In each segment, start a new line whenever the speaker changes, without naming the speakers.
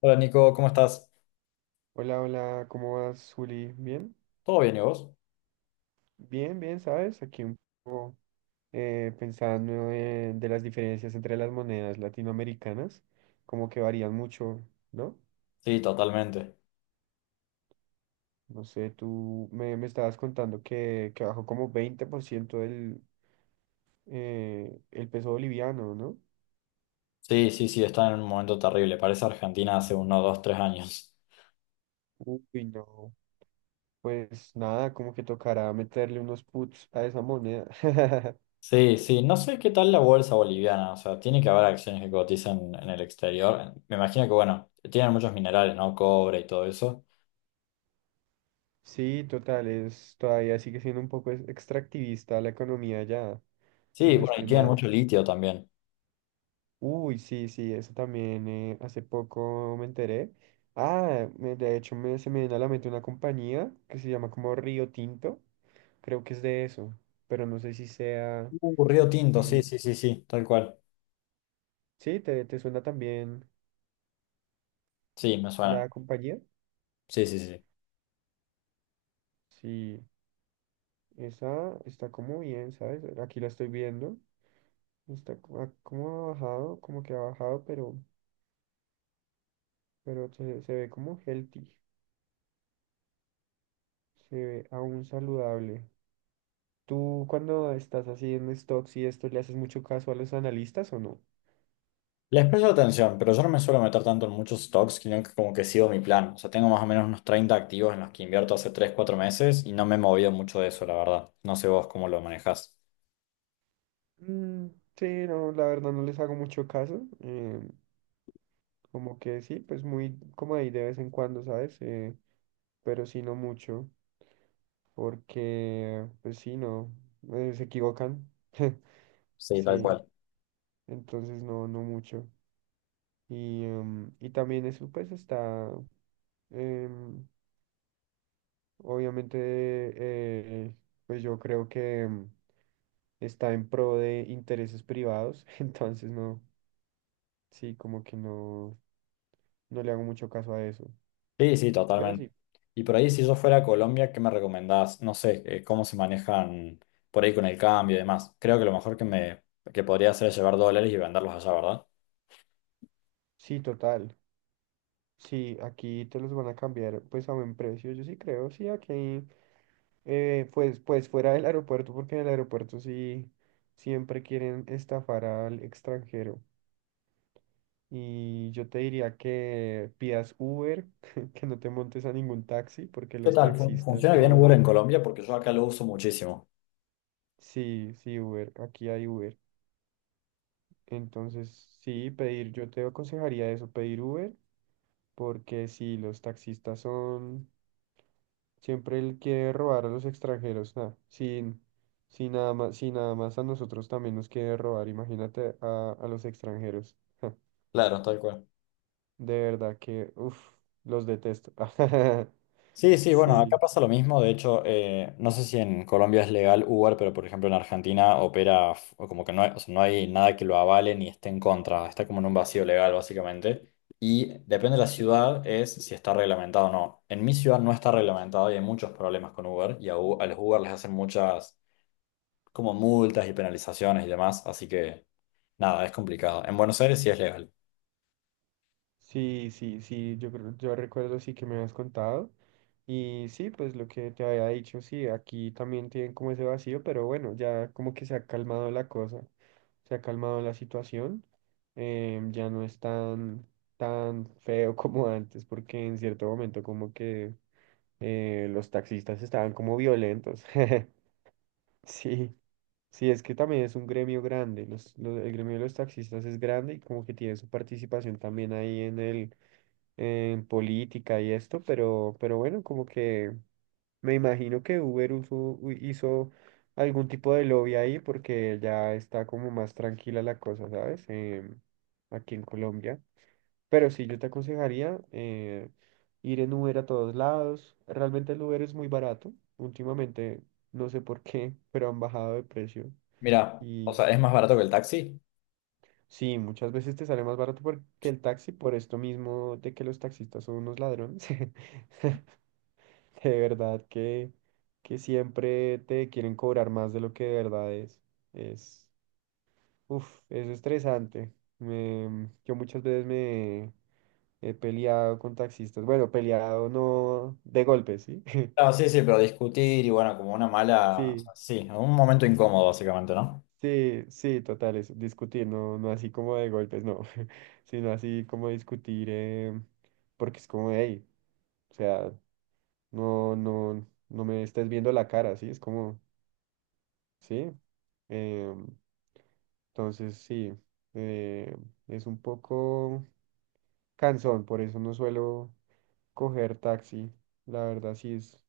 Hola Nico, ¿cómo estás?
Hola, hola, ¿cómo vas, Juli? ¿Bien?
¿Todo bien y vos?
Bien, bien, ¿sabes? Aquí un poco pensando de las diferencias entre las monedas latinoamericanas, como que varían mucho, ¿no?
Sí, totalmente.
No sé, tú me estabas contando que bajó como 20% el peso boliviano, ¿no?
Sí, sí, sí, está en un momento terrible. Parece Argentina hace 1, 2, 3 años.
Uy, no. Pues nada, como que tocará meterle unos puts a esa moneda.
Sí, sí, no sé qué tal la bolsa boliviana. O sea, tiene que haber acciones que cotizan en el exterior. Me imagino que, bueno, tienen muchos minerales, ¿no? Cobre y todo eso.
Sí, total, es, todavía sigue siendo un poco extractivista la economía ya, si
Sí,
no
bueno, y
estoy
tienen
mal.
mucho litio también.
Uy, sí, sí, eso también hace poco me enteré. Ah, de hecho se me viene a la mente una compañía que se llama como Río Tinto, creo que es de eso, pero no sé si sea,
Río Tinto, sí,
si,
sí, sí, sí, tal cual.
sí, te suena también
Sí, me suena.
la compañía.
Sí, sí, sí. Sí.
Sí, esa está como bien, ¿sabes? Aquí la estoy viendo, como ha bajado, como que ha bajado, pero se ve como healthy, se ve aún saludable. ¿Tú cuando estás haciendo stocks y esto le haces mucho caso a los analistas o no?
Les presto atención, pero yo no me suelo meter tanto en muchos stocks, sino que como que sigo mi plan. O sea, tengo más o menos unos 30 activos en los que invierto hace 3, 4 meses y no me he movido mucho de eso, la verdad. No sé vos cómo lo manejás.
Mm, sí, no, la verdad no les hago mucho caso. Como que sí, pues muy como ahí de vez en cuando, ¿sabes? Pero sí no mucho, porque pues sí, no, se equivocan.
Sí, tal
Sí,
cual.
entonces no, no mucho. Y también eso pues está. em, Obviamente, pues yo creo que está en pro de intereses privados, entonces no, sí, como que no, no le hago mucho caso a eso.
Sí, sí,
Pero
totalmente.
sí,
Y por ahí, si yo fuera a Colombia, ¿qué me recomendás? No sé, cómo se manejan por ahí con el cambio y demás. Creo que lo mejor que me que podría hacer es llevar dólares y venderlos allá, ¿verdad?
sí, total. Sí, aquí te los van a cambiar pues a buen precio, yo sí creo, sí, aquí, pues fuera del aeropuerto, porque en el aeropuerto sí siempre quieren estafar al extranjero. Y yo te diría que pidas Uber, que no te montes a ningún taxi, porque
¿Qué
los
tal?
taxistas
¿Funciona bien Uber
son.
en Colombia? Porque yo acá lo uso muchísimo.
Sí, sí, Uber. Aquí hay Uber. Entonces, sí, pedir, yo te aconsejaría eso, pedir Uber, porque si los taxistas son, siempre él quiere robar a los extranjeros, nada, sin nada más, si nada más a nosotros también nos quiere robar, imagínate a los extranjeros.
Claro, tal cual.
De verdad que, uff, los detesto.
Sí, sí, bueno, acá
Sí.
pasa lo mismo. De hecho, no sé si en Colombia es legal Uber, pero por ejemplo en Argentina opera o como que no hay, o sea, no hay nada que lo avale ni esté en contra. Está como en un vacío legal, básicamente. Y depende de la ciudad, es si está reglamentado o no. En mi ciudad no está reglamentado y hay muchos problemas con Uber. Y a los Uber les hacen muchas como multas y penalizaciones y demás. Así que nada, es complicado. En Buenos Aires sí es legal.
Sí, sí, sí, yo recuerdo sí que me habías contado. Y sí, pues lo que te había dicho, sí, aquí también tienen como ese vacío, pero bueno, ya como que se ha calmado la cosa, se ha calmado la situación, ya no es tan, tan feo como antes, porque en cierto momento como que los taxistas estaban como violentos. Sí, sí, es que también es un gremio grande, el gremio de los taxistas es grande y como que tiene su participación también ahí en política y esto, pero bueno, como que me imagino que Uber hizo algún tipo de lobby ahí porque ya está como más tranquila la cosa, ¿sabes? Aquí en Colombia. Pero sí, yo te aconsejaría ir en Uber a todos lados. Realmente el Uber es muy barato. Últimamente, no sé por qué, pero han bajado de precio.
Mira, o
Y
sea, es más barato que el taxi.
sí, muchas veces te sale más barato que el taxi por esto mismo de que los taxistas son unos ladrones. De verdad que siempre te quieren cobrar más de lo que de verdad es. Es, uf, es estresante. Yo muchas veces me he peleado con taxistas. Bueno, peleado no de golpes, ¿sí?
Ah, sí, sí, pero discutir y bueno, como una mala, o
Sí,
sea, sí, un momento incómodo básicamente, ¿no?
sí, sí, total, es discutir, no, no así como de golpes, no, sino así como discutir, porque es como, hey, o sea, no, no, no me estés viendo la cara, ¿sí? Es como, sí. em, Entonces, sí, eh, es un poco cansón, por eso no suelo coger taxi. La verdad, sí es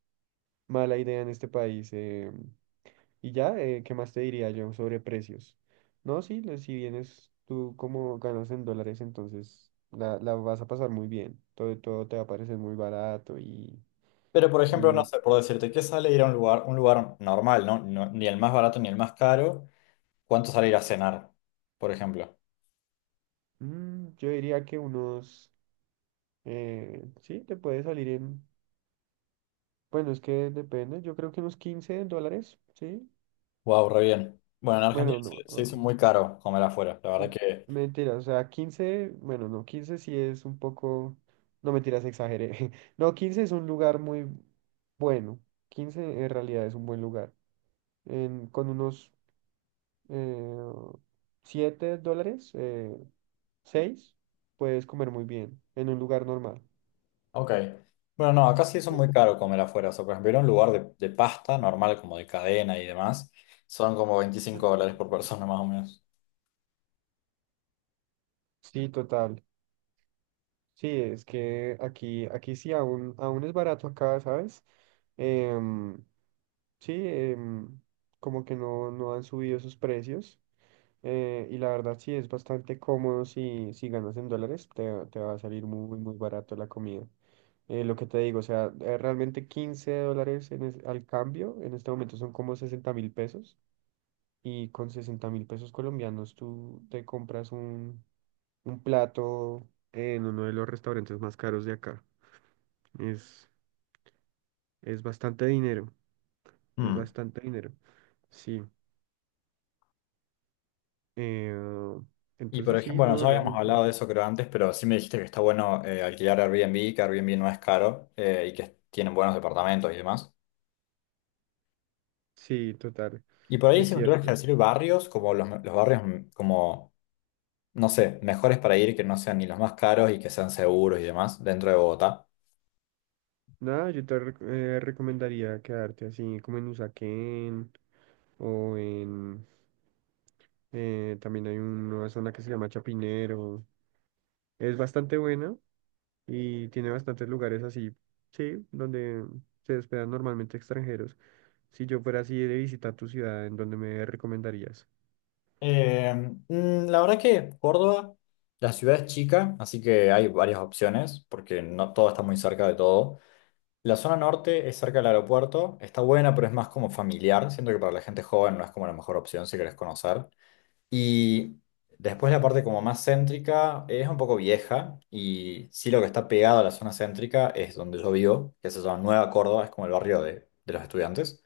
mala idea en este país. Y ya, ¿qué más te diría yo sobre precios? No, sí, si vienes tú como ganas en dólares, entonces la vas a pasar muy bien. Todo te va a parecer muy barato y,
Pero por ejemplo, no
y
sé, por decirte, ¿qué sale ir a un lugar normal, no? Ni el más barato ni el más caro, ¿cuánto sale ir a cenar, por ejemplo?
yo diría que unos, sí, te puede salir en. Bueno, es que depende, yo creo que unos US$15, ¿sí?
Wow, re bien. Bueno, en Argentina
Bueno, no,
se hizo
no,
muy caro comer afuera, la verdad
eh,
que,
mentira, o sea, 15 bueno, no, 15 sí es un poco, no mentiras, exageré. No, 15 es un lugar muy bueno, 15 en realidad es un buen lugar. Con unos eh, US$7, 6, puedes comer muy bien en un lugar normal.
ok. Bueno, no, acá se hizo muy
Sí.
caro comer afuera, o sea, por ejemplo, ir a un lugar de pasta normal, como de cadena y demás, son como 25 dólares por persona más o menos.
Sí, total. Sí, es que aquí, sí aún es barato acá, ¿sabes? Em, Sí, como que no han subido sus precios. Y la verdad sí es bastante cómodo si ganas en dólares, te va a salir muy, muy barato la comida. Lo que te digo, o sea, realmente 15 dólares en al cambio, en este momento son como 60.000 pesos. Y con 60.000 pesos colombianos tú te compras un plato en uno de los restaurantes más caros de acá. Es, es bastante dinero, es
Hmm.
bastante dinero. Sí. Eh,
Y por
entonces
ejemplo,
sí,
bueno,
no,
ya habíamos
realmente.
hablado de eso creo antes, pero sí me dijiste que está bueno alquilar Airbnb, que Airbnb no es caro y que tienen buenos departamentos y demás.
Sí, total.
Y por ahí
Es
si me tuvieras
cierto.
que decir barrios, como los barrios como, no sé, mejores para ir, que no sean ni los más caros y que sean seguros y demás dentro de Bogotá.
Nada, yo te recomendaría quedarte así como en Usaquén o en. También hay una zona que se llama Chapinero. Es bastante buena y tiene bastantes lugares así, sí, donde se hospedan normalmente extranjeros. Si yo fuera así de visitar tu ciudad, ¿en dónde me recomendarías?
La verdad que Córdoba, la ciudad es chica, así que hay varias opciones, porque no todo está muy cerca de todo. La zona norte es cerca del aeropuerto, está buena, pero es más como familiar. Siento que para la gente joven no es como la mejor opción si querés conocer. Y después la parte como más céntrica es un poco vieja y sí lo que está pegado a la zona céntrica es donde yo vivo, que se llama Nueva Córdoba, es como el barrio de los estudiantes.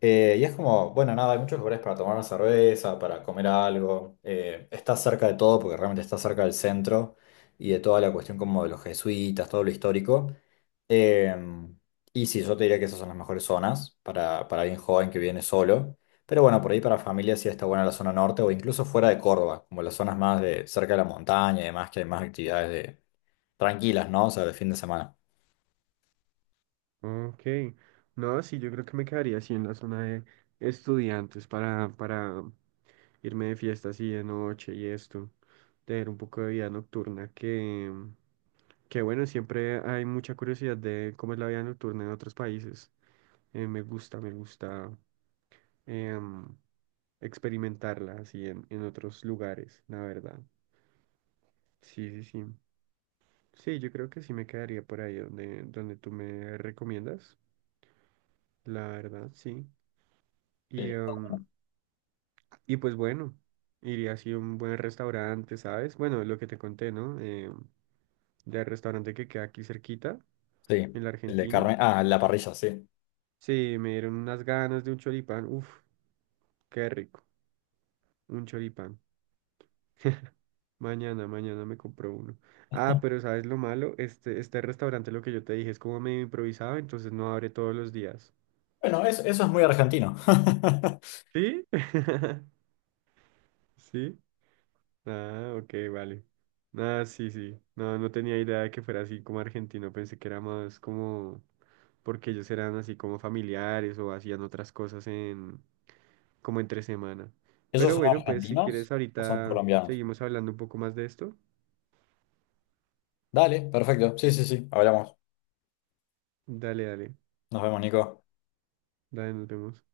Y es como, bueno, nada, hay muchos lugares para tomar una cerveza, para comer algo. Está cerca de todo porque realmente está cerca del centro y de toda la cuestión como de los jesuitas, todo lo histórico. Em, y sí, yo te diría que esas son las mejores zonas para alguien joven que viene solo. Pero bueno, por ahí para familia sí está buena la zona norte o incluso fuera de Córdoba, como las zonas más de cerca de la montaña y demás, que hay más actividades de, tranquilas, ¿no? O sea, de fin de semana.
Ok, no, sí, yo creo que me quedaría así en la zona de estudiantes para irme de fiesta así de noche y esto, tener un poco de vida nocturna, que bueno, siempre hay mucha curiosidad de cómo es la vida nocturna en otros países. Me gusta, me gusta em, experimentarla así en, otros lugares, la verdad. Sí, sí, sí. Sí, yo creo que sí me quedaría por ahí donde tú me recomiendas. La verdad, sí. Y,
Sí.
em, y pues bueno, iría así a un buen restaurante, ¿sabes? Bueno, lo que te conté, ¿no? Del restaurante que queda aquí cerquita,
Sí,
en la
el de
Argentina.
carne. Ah, la parrilla, sí.
Sí, me dieron unas ganas de un choripán. Uf, qué rico. Un choripán. Mañana, mañana me compro uno. Ah, pero ¿sabes lo malo? Este restaurante, lo que yo te dije, es como medio improvisado, entonces no abre todos los días.
Bueno, eso es muy argentino.
¿Sí? ¿Sí? Ah, ok, vale. Ah, sí, sí. No, no tenía idea de que fuera así como argentino. Pensé que era más como porque ellos eran así como familiares o hacían otras cosas en como entre semana.
¿Ellos
Pero
son
bueno, pues si
argentinos
quieres
o son
ahorita
colombianos?
seguimos hablando un poco más de esto.
Dale, perfecto. Sí, sí, sí. Hablamos.
Dale, dale.
Nos vemos, Nico.
Dale, nos vemos.